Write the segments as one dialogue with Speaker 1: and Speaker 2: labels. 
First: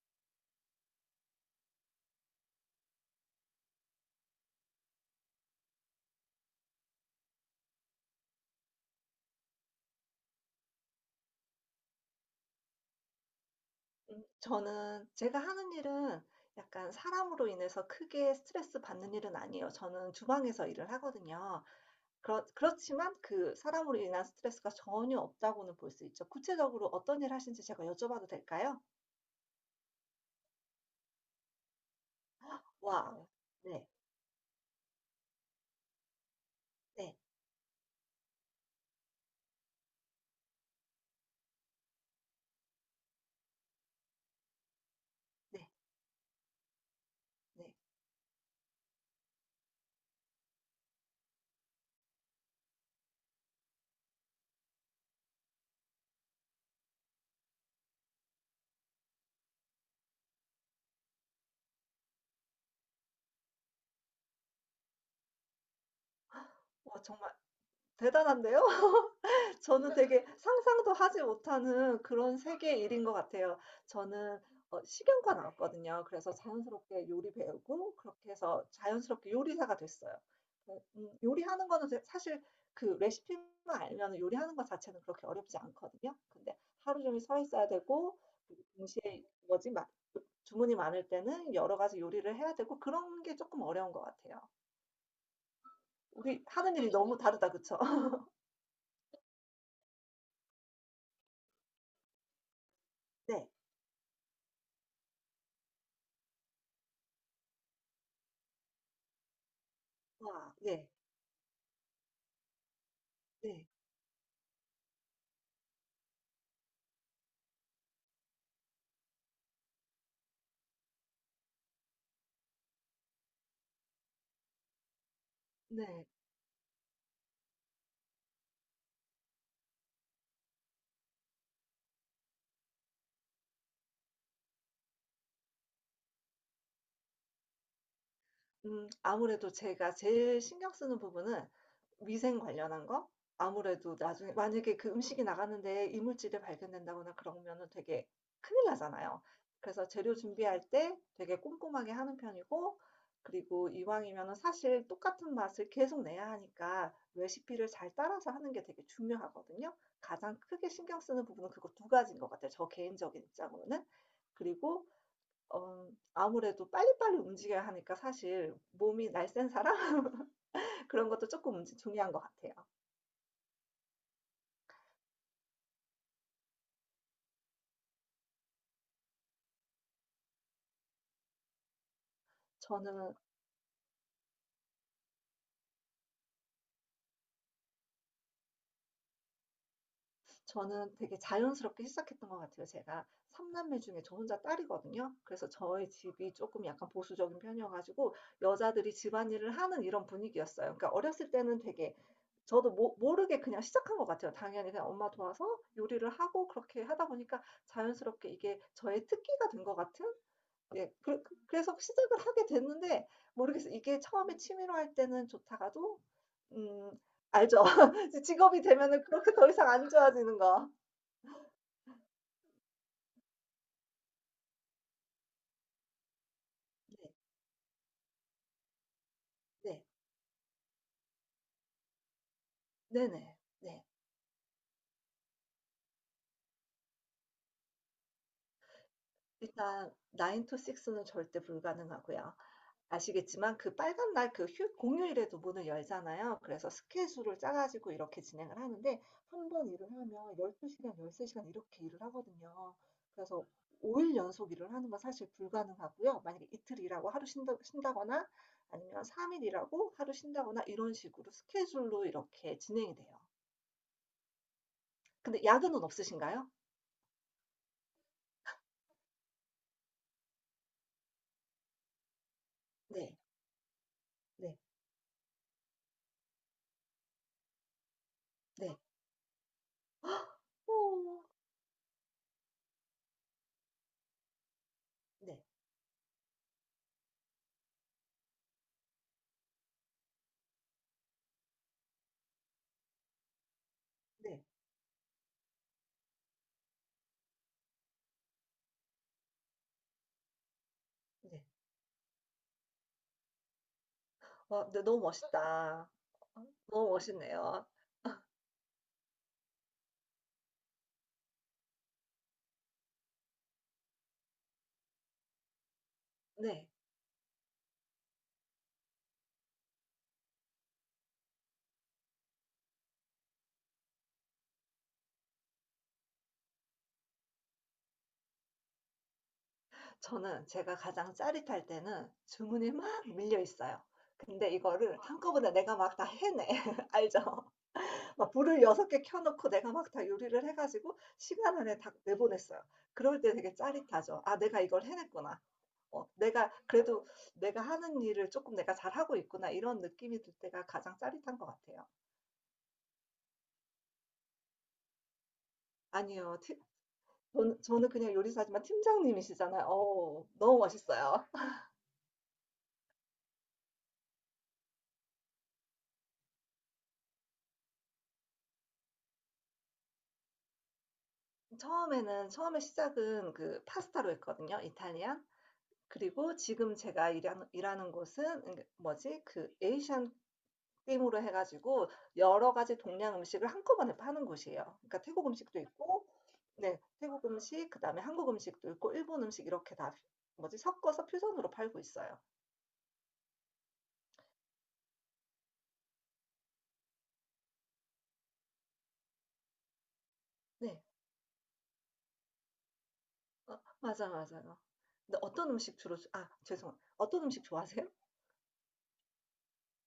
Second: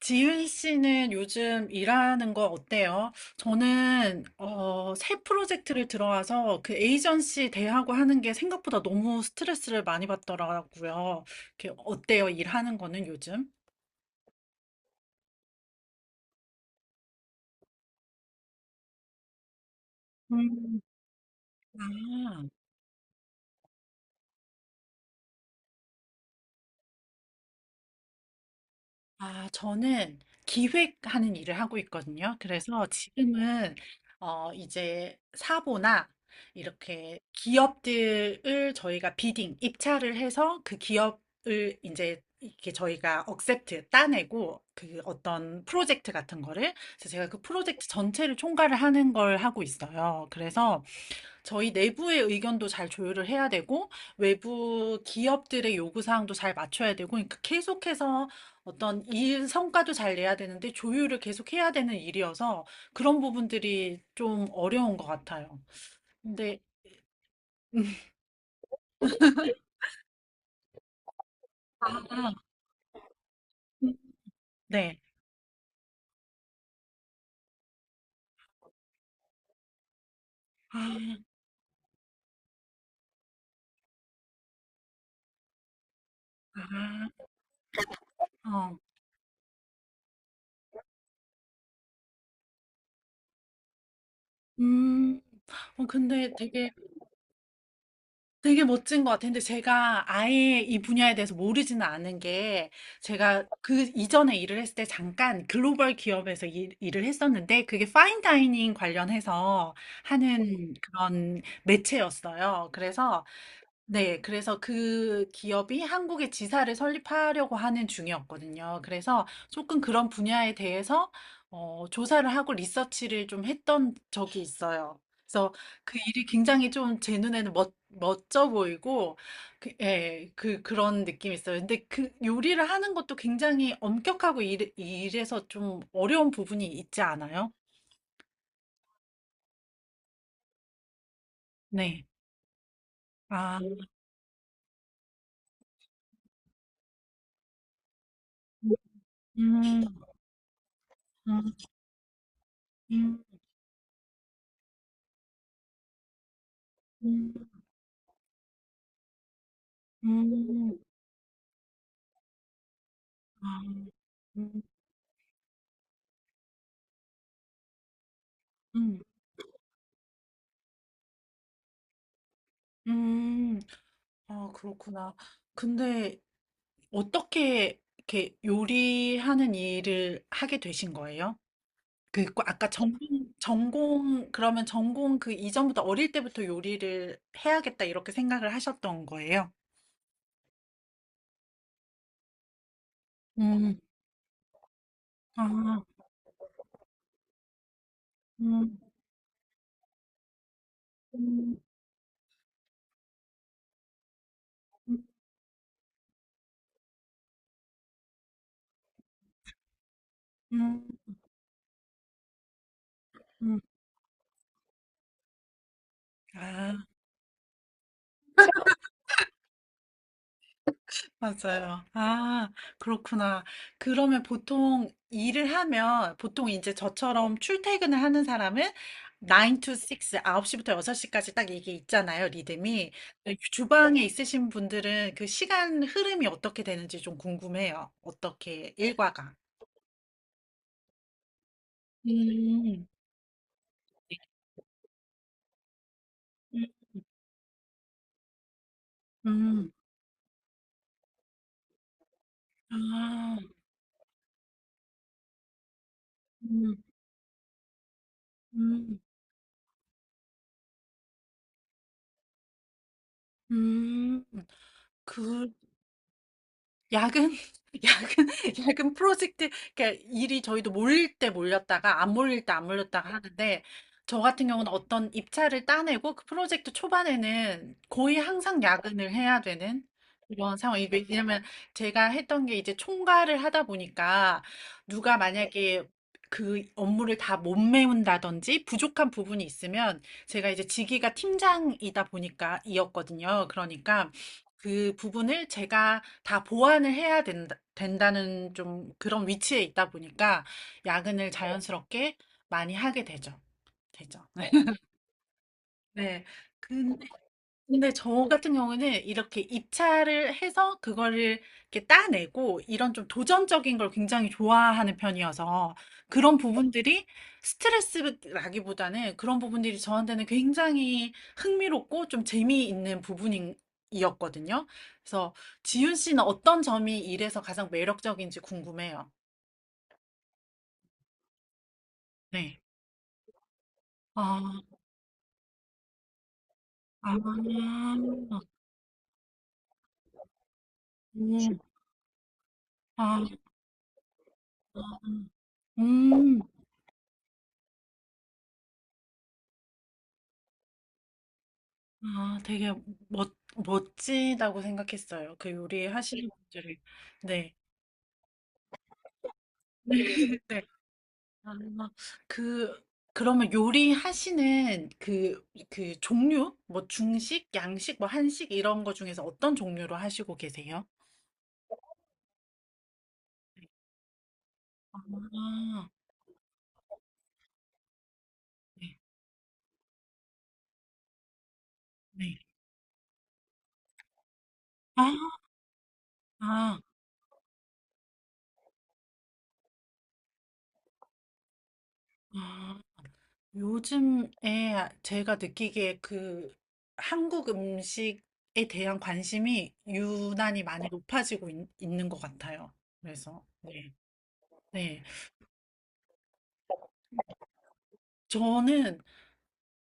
Speaker 1: 지윤 씨는 요즘 일하는 거 어때요? 저는 새 프로젝트를 들어와서 그 에이전시 대하고 하는 게 생각보다 너무 스트레스를 많이 받더라고요. 이렇게 어때요? 일하는 거는 요즘?
Speaker 2: 저는 제가 하는 일은 약간 사람으로 인해서 크게 스트레스 받는 일은 아니에요. 저는 주방에서
Speaker 1: 음.
Speaker 2: 일을 하거든요.
Speaker 1: 아.
Speaker 2: 그렇지만 그 사람으로 인한 스트레스가 전혀 없다고는 볼 수 있죠. 구체적으로 어떤 일 하시는지 제가 여쭤봐도 될까요?
Speaker 1: 아, 저는 기획하는 일을 하고 있거든요. 그래서
Speaker 2: 와.
Speaker 1: 지금은
Speaker 2: 네.
Speaker 1: 이제 사보나
Speaker 2: 네.
Speaker 1: 이렇게 기업들을 저희가 비딩, 입찰을 해서 그 기업을 이제 이렇게 저희가 억셉트 따내고 그
Speaker 2: 네.
Speaker 1: 어떤
Speaker 2: 네.
Speaker 1: 프로젝트 같은 거를. 그래서 제가 그
Speaker 2: 네.
Speaker 1: 프로젝트 전체를 총괄을 하는 걸 하고 있어요. 그래서 저희 내부의 의견도 잘 조율을 해야 되고, 외부 기업들의 요구사항도 잘 맞춰야 되고, 그러니까 계속해서 어떤 일 성과도 잘 내야 되는데, 조율을 계속 해야 되는 일이어서 그런 부분들이 좀 어려운 것 같아요. 근데,
Speaker 2: 와, 정말
Speaker 1: 음.
Speaker 2: 대단한데요? 저는 되게 상상도 하지 못하는
Speaker 1: 아,
Speaker 2: 그런 세계의 일인 것 같아요. 저는
Speaker 1: 네.
Speaker 2: 식용과 나왔거든요. 그래서 자연스럽게 요리 배우고 그렇게 해서 자연스럽게 요리사가 됐어요.
Speaker 1: 아,
Speaker 2: 요리하는 거는 사실 그 레시피만 알면 요리하는 것 자체는 그렇게 어렵지 않거든요. 근데 하루 종일
Speaker 1: 아,
Speaker 2: 서 있어야 되고, 그리고
Speaker 1: 어.
Speaker 2: 동시에 뭐지, 막 주문이 많을 때는 여러 가지 요리를 해야 되고 그런 게 조금 어려운 것 같아요.
Speaker 1: 음, 근데
Speaker 2: 우리
Speaker 1: 되게
Speaker 2: 하는 일이 너무 다르다, 그쵸?
Speaker 1: 되게 멋진 것 같아요. 근데 제가 아예 이 분야에 대해서 모르지는 않은 게 제가
Speaker 2: 네.
Speaker 1: 그 이전에 일을 했을 때 잠깐 글로벌 기업에서 일, 을 했었는데 그게 파인 다이닝 관련해서
Speaker 2: 와,
Speaker 1: 하는
Speaker 2: 네,
Speaker 1: 그런 매체였어요. 그래서
Speaker 2: 네,
Speaker 1: 네. 그래서 그 기업이 한국에 지사를 설립하려고 하는 중이었거든요. 그래서 조금 그런 분야에 대해서 조사를 하고 리서치를 좀 했던 적이 있어요. 그래서 그
Speaker 2: 네.
Speaker 1: 일이 굉장히 좀 제 눈에는 멋 멋져 보이고 그 예. 그런 느낌이 있어요. 근데 그 요리를 하는 것도 굉장히 엄격하고 이래 해서 좀 어려운 부분이 있지 않아요?
Speaker 2: 아무래도 제가 제일 신경 쓰는 부분은
Speaker 1: 네.
Speaker 2: 위생 관련한 거?
Speaker 1: 아.
Speaker 2: 아무래도 나중에 만약에 그 음식이 나가는데 이물질이 발견된다거나 그러면은 되게 큰일 나잖아요.
Speaker 1: 음.
Speaker 2: 그래서 재료 준비할 때 되게 꼼꼼하게 하는 편이고,
Speaker 1: 음.
Speaker 2: 그리고 이왕이면은 사실 똑같은 맛을 계속 내야 하니까
Speaker 1: 음.
Speaker 2: 레시피를 잘 따라서 하는 게 되게 중요하거든요. 가장 크게
Speaker 1: 음.
Speaker 2: 신경 쓰는 부분은 그거 두 가지인 것 같아요, 저 개인적인
Speaker 1: 아.
Speaker 2: 입장으로는.
Speaker 1: 음.
Speaker 2: 그리고 어 아무래도 빨리빨리 움직여야 하니까 사실
Speaker 1: 음.
Speaker 2: 몸이 날쌘 사람 그런 것도 조금 움직 중요한 것 같아요.
Speaker 1: 음, 아, 그렇구나. 근데 어떻게 이렇게 요리하는 일을 하게 되신 거예요? 그, 아까 전공,
Speaker 2: 저는
Speaker 1: 전공, 그러면 전공 그 이전부터 어릴 때부터 요리를 해야겠다 이렇게 생각을 하셨던 거예요?
Speaker 2: 저는 되게 자연스럽게 시작했던 것 같아요. 제가 3남매
Speaker 1: 음,
Speaker 2: 남매 중에 저 혼자 딸이거든요. 그래서
Speaker 1: 아,
Speaker 2: 저희 집이 조금 약간 보수적인 편이어 가지고
Speaker 1: 음,
Speaker 2: 여자들이 집안일을 하는 이런 분위기였어요. 그러니까 어렸을
Speaker 1: 음,
Speaker 2: 때는 되게 저도 모 모르게 그냥 시작한 것 같아요. 당연히 그냥
Speaker 1: 음,
Speaker 2: 엄마 도와서 요리를 하고 그렇게 하다 보니까 자연스럽게 이게 저의 특기가 된 것 같은,
Speaker 1: 음.
Speaker 2: 예, 그, 래서 시작을 하게 됐는데
Speaker 1: 음.
Speaker 2: 모르겠어요. 이게 처음에 취미로 할 때는 좋다가도
Speaker 1: 아,
Speaker 2: 음, 알죠. 직업이 되면은 그렇게 더 이상 안 좋아지는 거.
Speaker 1: 맞아요. 아, 그렇구나. 그러면 보통 일을 하면, 보통 이제
Speaker 2: 네,
Speaker 1: 저처럼 출퇴근을 하는 사람은 9 to
Speaker 2: 네,
Speaker 1: 6, 9시부터 6시까지 딱 이게 있잖아요, 리듬이. 근데
Speaker 2: 네네, 네.
Speaker 1: 주방에 있으신 분들은 그 시간 흐름이 어떻게 되는지 좀 궁금해요. 어떻게 일과가.
Speaker 2: 일단 9 to 6는 절대 불가능하고요.
Speaker 1: 음,
Speaker 2: 아시겠지만 그 빨간 날, 그 휴 공휴일에도 문을 열잖아요.
Speaker 1: 음,
Speaker 2: 그래서 스케줄을 짜 가지고 이렇게 진행을 하는데 한번
Speaker 1: 음.
Speaker 2: 일을 하면 12시간 시간, 13시간 시간 이렇게 일을 하거든요.
Speaker 1: 아,
Speaker 2: 그래서 5일 연속 일을 하는 건 사실 불가능하고요. 만약에
Speaker 1: 음,
Speaker 2: 이틀 일하고 하루 쉰다거나,
Speaker 1: 음,
Speaker 2: 아니면 3일 일하고 하루 쉰다거나 이런 식으로 스케줄로 이렇게 진행이 돼요.
Speaker 1: 음.
Speaker 2: 근데
Speaker 1: 그,
Speaker 2: 야근은 없으신가요?
Speaker 1: 야근, 야근, 야근 프로젝트, 그러니까 일이 저희도 몰릴 때 몰렸다가 안 몰릴 때 안 몰렸다가
Speaker 2: 네.
Speaker 1: 하는데 저 같은
Speaker 2: 네.
Speaker 1: 경우는 어떤 입찰을 따내고 그 프로젝트 초반에는 거의 항상
Speaker 2: 네.
Speaker 1: 야근을 해야 되는
Speaker 2: 헉!
Speaker 1: 그런 상황이
Speaker 2: 오,
Speaker 1: 왜냐면 제가 했던 게 이제 총괄을 하다 보니까 누가
Speaker 2: 네.
Speaker 1: 만약에 그 업무를 다 못 메운다든지 부족한 부분이 있으면 제가 이제 직위가 팀장이다 보니까 이었거든요. 그러니까
Speaker 2: 네.
Speaker 1: 그 부분을 제가 다 보완을 해야 된다는 좀 그런 위치에 있다 보니까 야근을
Speaker 2: 네.
Speaker 1: 자연스럽게 많이 하게 되죠. 되죠.
Speaker 2: 와, 근데
Speaker 1: 네.
Speaker 2: 너무 멋있다. 너무
Speaker 1: 근데
Speaker 2: 멋있네요.
Speaker 1: 근데 저 같은 경우에는 이렇게 입찰을 해서 그거를 이렇게 따내고 이런 좀 도전적인 걸 굉장히 좋아하는 편이어서 그런
Speaker 2: 네.
Speaker 1: 부분들이 스트레스라기보다는 그런 부분들이 저한테는 굉장히 흥미롭고 좀 재미있는 부분이었거든요. 그래서 지윤 씨는 어떤 점이 일에서 가장 매력적인지 궁금해요.
Speaker 2: 저는 제가 가장 짜릿할 때는
Speaker 1: 네.
Speaker 2: 주문이 막 밀려 있어요. 근데
Speaker 1: 아,
Speaker 2: 이거를 한꺼번에 내가 막 다 해내. 알죠?
Speaker 1: 아,
Speaker 2: 막 불을 6개 켜 놓고 내가 막 다 요리를 해 가지고 시간
Speaker 1: 음,
Speaker 2: 안에 다 내보냈어요.
Speaker 1: 아,
Speaker 2: 그럴 때 되게 짜릿하죠. '아, 내가 이걸 해냈구나.
Speaker 1: 음.
Speaker 2: 내가 그래도 내가 하는 일을 조금 내가 잘하고 있구나.' 이런 느낌이 들 때가 가장 짜릿한 것 같아요.
Speaker 1: 아, 되게 멋지다고 생각했어요. 그 요리 하시는
Speaker 2: 아니요.
Speaker 1: 분
Speaker 2: 팀
Speaker 1: 들을 네.
Speaker 2: 저는 그냥 요리사지만 팀장님이시잖아요. 어우, 너무
Speaker 1: 네.
Speaker 2: 멋있어요.
Speaker 1: 아, 그, 그러면 요리 하시는 그, 종류? 뭐 중식, 양식, 뭐 한식 이런 거 중에서 어떤 종류로 하시고 계세요?
Speaker 2: 처음에 시작은 그 파스타로 했거든요, 이탈리안.
Speaker 1: 아,
Speaker 2: 그리고 지금 제가 일하는 곳은 그
Speaker 1: 네.
Speaker 2: 뭐지? 그 에이시안 임으로 해가지고
Speaker 1: 네.
Speaker 2: 여러 가지 동양 음식을 한꺼번에 파는 곳이에요. 그러니까
Speaker 1: 아,
Speaker 2: 태국 음식도 있고,
Speaker 1: 아,
Speaker 2: 네, 태국 음식, 그다음에 한국 음식도 있고, 일본 음식 이렇게 다 뭐지? 섞어서 퓨전으로 팔고 있어요.
Speaker 1: 아. 요즘에 제가 느끼기에 그 한국 음식에 대한 관심이 유난히
Speaker 2: 네,
Speaker 1: 많이 높아지고 있, 는것 같아요. 그래서, 네.
Speaker 2: 맞아, 맞아요.
Speaker 1: 네.
Speaker 2: 근데 어떤 음식 주로, 아, 죄송, 어떤 음식 좋아하세요?
Speaker 1: 저는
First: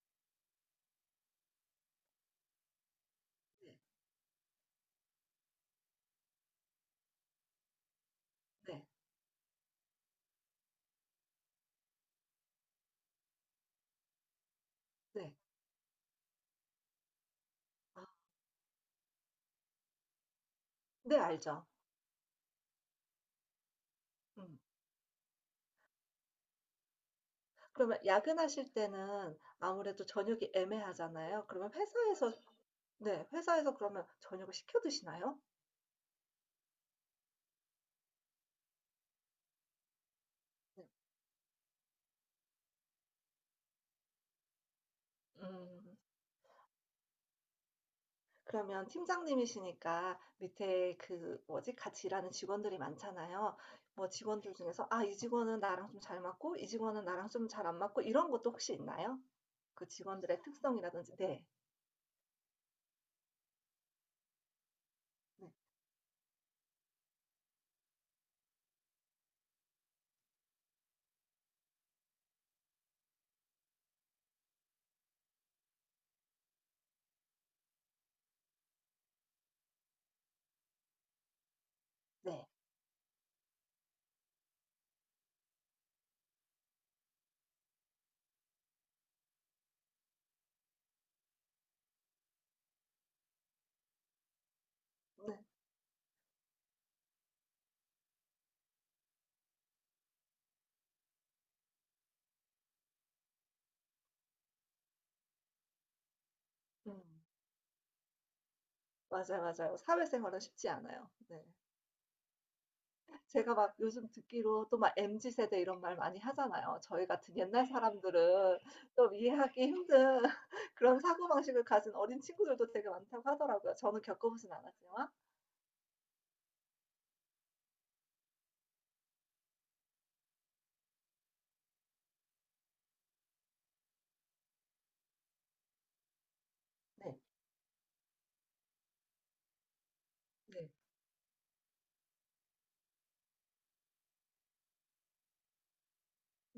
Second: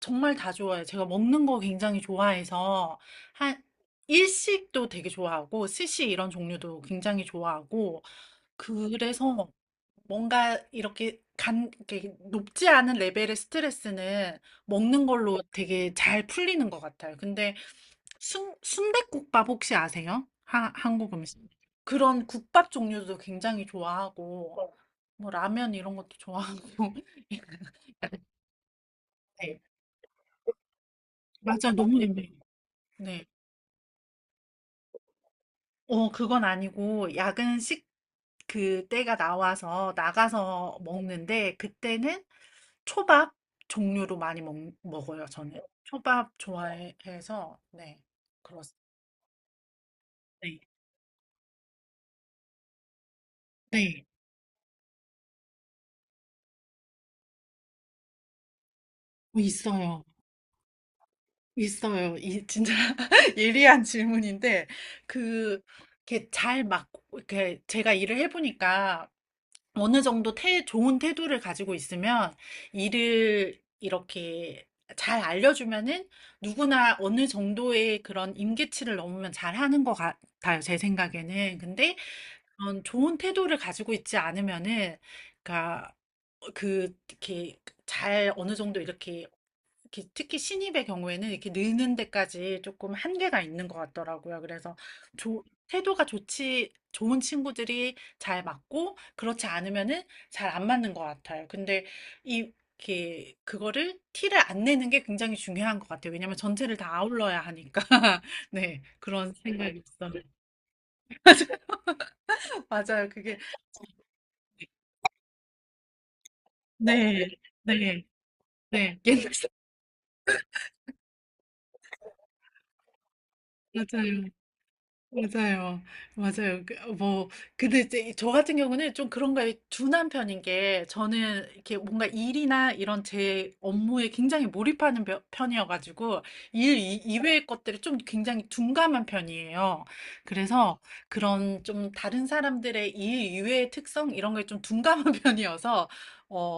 Speaker 1: 정말 다 좋아해요. 제가 먹는 거 굉장히 좋아해서, 한,
Speaker 2: 네,
Speaker 1: 일식도 되게 좋아하고, 스시 이런 종류도 굉장히 좋아하고,
Speaker 2: 네,
Speaker 1: 그래서 뭔가 이렇게 이렇게 높지 않은 레벨의 스트레스는 먹는
Speaker 2: 네.
Speaker 1: 걸로 되게 잘 풀리는 것 같아요. 근데
Speaker 2: 아,
Speaker 1: 순댓국밥 혹시 아세요? 한국
Speaker 2: 네,
Speaker 1: 음식.
Speaker 2: 알죠.
Speaker 1: 그런 국밥 종류도 굉장히
Speaker 2: 음.
Speaker 1: 좋아하고, 뭐 라면 이런 것도 좋아하고.
Speaker 2: 그러면 야근하실 때는
Speaker 1: 네,
Speaker 2: 아무래도 저녁이 애매하잖아요. 그러면
Speaker 1: 맞아, 너무
Speaker 2: 회사에서,
Speaker 1: 애매해요. 네.
Speaker 2: 네, 회사에서 그러면 저녁을 시켜 드시나요?
Speaker 1: 그건 아니고, 야근식 그 때가 나와서 나가서
Speaker 2: 네.
Speaker 1: 먹는데, 그때는 초밥 종류로 많이 먹어요, 저는.
Speaker 2: 음.
Speaker 1: 초밥 좋아해서, 네.
Speaker 2: 그러면
Speaker 1: 그렇습니다.
Speaker 2: 팀장님이시니까
Speaker 1: 네.
Speaker 2: 밑에 그 뭐지, 같이 일하는 직원들이 많잖아요.
Speaker 1: 네.
Speaker 2: 뭐 직원들 중에서 '아, 이 직원은 나랑 좀 잘 맞고 이 직원은 나랑 좀 잘 안 맞고.' 이런 것도 혹시 있나요? 그
Speaker 1: 있어요.
Speaker 2: 직원들의 특성이라든지. 네.
Speaker 1: 있어요. 진짜 예리한 질문인데,
Speaker 2: 네.
Speaker 1: 그, 이렇게 잘 막, 이렇게 제가 일을 해보니까 어느 정도 좋은 태도를 가지고 있으면 일을 이렇게 잘 알려주면은 누구나 어느 정도의 그런 임계치를 넘으면 잘하는 것 같아요, 제 생각에는. 근데
Speaker 2: 네.
Speaker 1: 그런 좋은 태도를 가지고 있지 않으면은, 그러니까 그 이렇게 잘 어느 정도 이렇게 특히 신입의 경우에는 이렇게 느는 데까지 조금 한계가 있는 것 같더라고요. 그래서
Speaker 2: 네.
Speaker 1: 조, 태도가 좋은 친구들이 잘 맞고, 그렇지 않으면은 잘 안 맞는 것 같아요. 근데 이, 이렇게, 그거를 티를 안 내는 게 굉장히 중요한 것 같아요. 왜냐면 전체를 다
Speaker 2: 음.
Speaker 1: 아울러야 하니까. 네, 그런
Speaker 2: 맞아요, 맞아요.
Speaker 1: 생각이 있어요.
Speaker 2: 사회생활은 쉽지 않아요. 네.
Speaker 1: 맞아요. 그게,
Speaker 2: 제가 막 요즘 듣기로 또 막 MZ 세대 이런 말 많이 하잖아요. 저희
Speaker 1: 네,
Speaker 2: 같은 옛날
Speaker 1: 네,
Speaker 2: 사람들은
Speaker 1: 네.
Speaker 2: 좀
Speaker 1: 옛날, 사
Speaker 2: 이해하기 힘든 그런 사고방식을 가진 어린 친구들도 되게 많다고 하더라고요. 저는
Speaker 1: 맞아요.
Speaker 2: 겪어보진 않았지만.
Speaker 1: 맞아요. 맞아요. 그, 뭐, 근데 이제 저 같은 경우는 좀 그런 거에 둔한 편인 게 저는 이렇게 뭔가 일이나 이런 제 업무에 굉장히 몰입하는 편이어가지고 일
Speaker 2: 네.
Speaker 1: 이외의 것들을 좀 굉장히 둔감한 편이에요.
Speaker 2: 네.
Speaker 1: 그래서 그런 좀 다른 사람들의 일 이외의 특성 이런 거에 좀 둔감한 편이어서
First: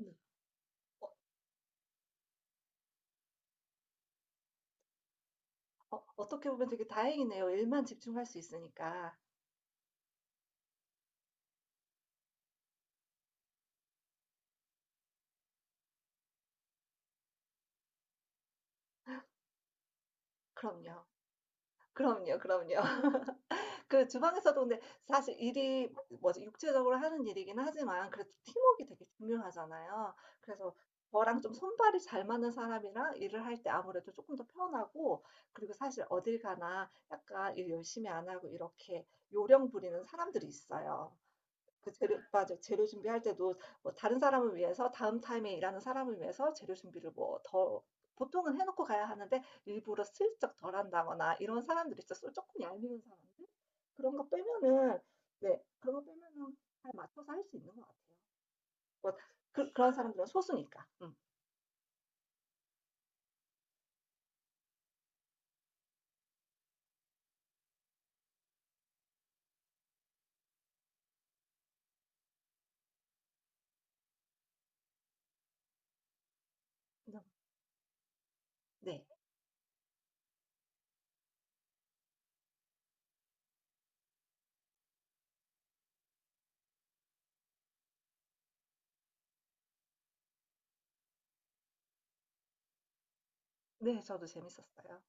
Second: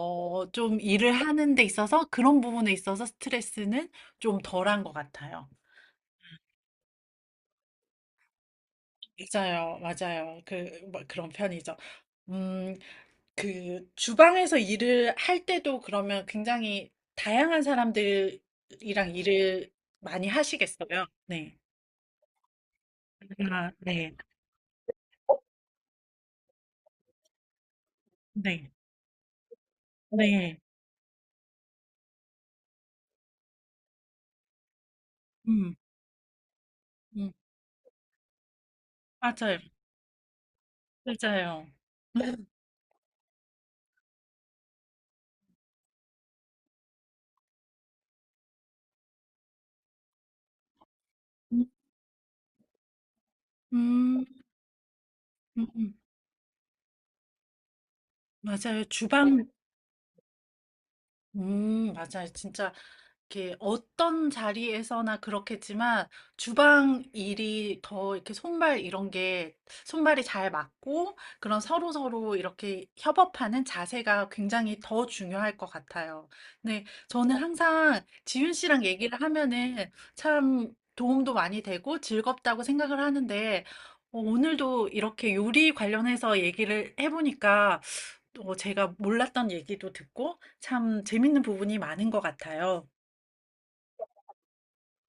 Speaker 2: 음.
Speaker 1: 좀
Speaker 2: 어,
Speaker 1: 일을 하는 데 있어서 그런 부분에 있어서 스트레스는 좀 덜한 것 같아요.
Speaker 2: 어떻게 보면 되게 다행이네요. 일만 집중할 수 있으니까.
Speaker 1: 맞아요, 맞아요. 그, 뭐 그런 편이죠. 음, 그 주방에서 일을 할 때도 그러면 굉장히 다양한 사람들이랑 일을 많이
Speaker 2: 그럼요.
Speaker 1: 하시겠어요? 네.
Speaker 2: 그럼요, 그럼요.
Speaker 1: 아,
Speaker 2: 그
Speaker 1: 네.
Speaker 2: 주방에서도 근데 사실 일이 뭐지, 육체적으로 하는 일이긴 하지만 그래도
Speaker 1: 네.
Speaker 2: 팀워크가 되게 중요하잖아요.
Speaker 1: 네.
Speaker 2: 그래서 저랑 좀 손발이 잘 맞는 사람이랑 일을 할 때 아무래도 조금 더 편하고, 그리고
Speaker 1: 음,
Speaker 2: 사실 어딜 가나
Speaker 1: 음,
Speaker 2: 약간 일 열심히 안 하고 이렇게
Speaker 1: 맞아요.
Speaker 2: 요령 부리는 사람들이 있어요.
Speaker 1: 맞아요.
Speaker 2: 그 재료 맞아. 재료 준비할 때도 뭐 다른 사람을 위해서 다음 타임에 일하는 사람을 위해서 재료 준비를 뭐 더 보통은 해 놓고 가야 하는데 일부러 슬쩍 덜 한다거나 이런
Speaker 1: 음,
Speaker 2: 사람들이 있어서 조금 얄미운 사람들? 그런
Speaker 1: 음,
Speaker 2: 거 빼면은, 네,
Speaker 1: 음, 음.
Speaker 2: 그런 거 빼면은 잘 맞춰서 할 수 있는 것 같아요.
Speaker 1: 맞아요.
Speaker 2: 뭐
Speaker 1: 주방
Speaker 2: 그런 사람들은 소수니까. 음.
Speaker 1: 맞아요. 진짜 이렇게 어떤 자리에서나 그렇겠지만 주방 일이 더 이렇게 손발 이런 게 손발이 잘 맞고 그런 서로서로 이렇게 협업하는 자세가 굉장히 더 중요할 것 같아요. 네, 저는 항상 지윤 씨랑
Speaker 2: 네.
Speaker 1: 얘기를 하면은 참 도움도 많이 되고 즐겁다고 생각을 하는데 오늘도 이렇게 요리 관련해서 얘기를 해보니까 또 제가 몰랐던 얘기도 듣고 참 재밌는 부분이 많은 것 같아요.
Speaker 2: 네, 저도 재밌었어요.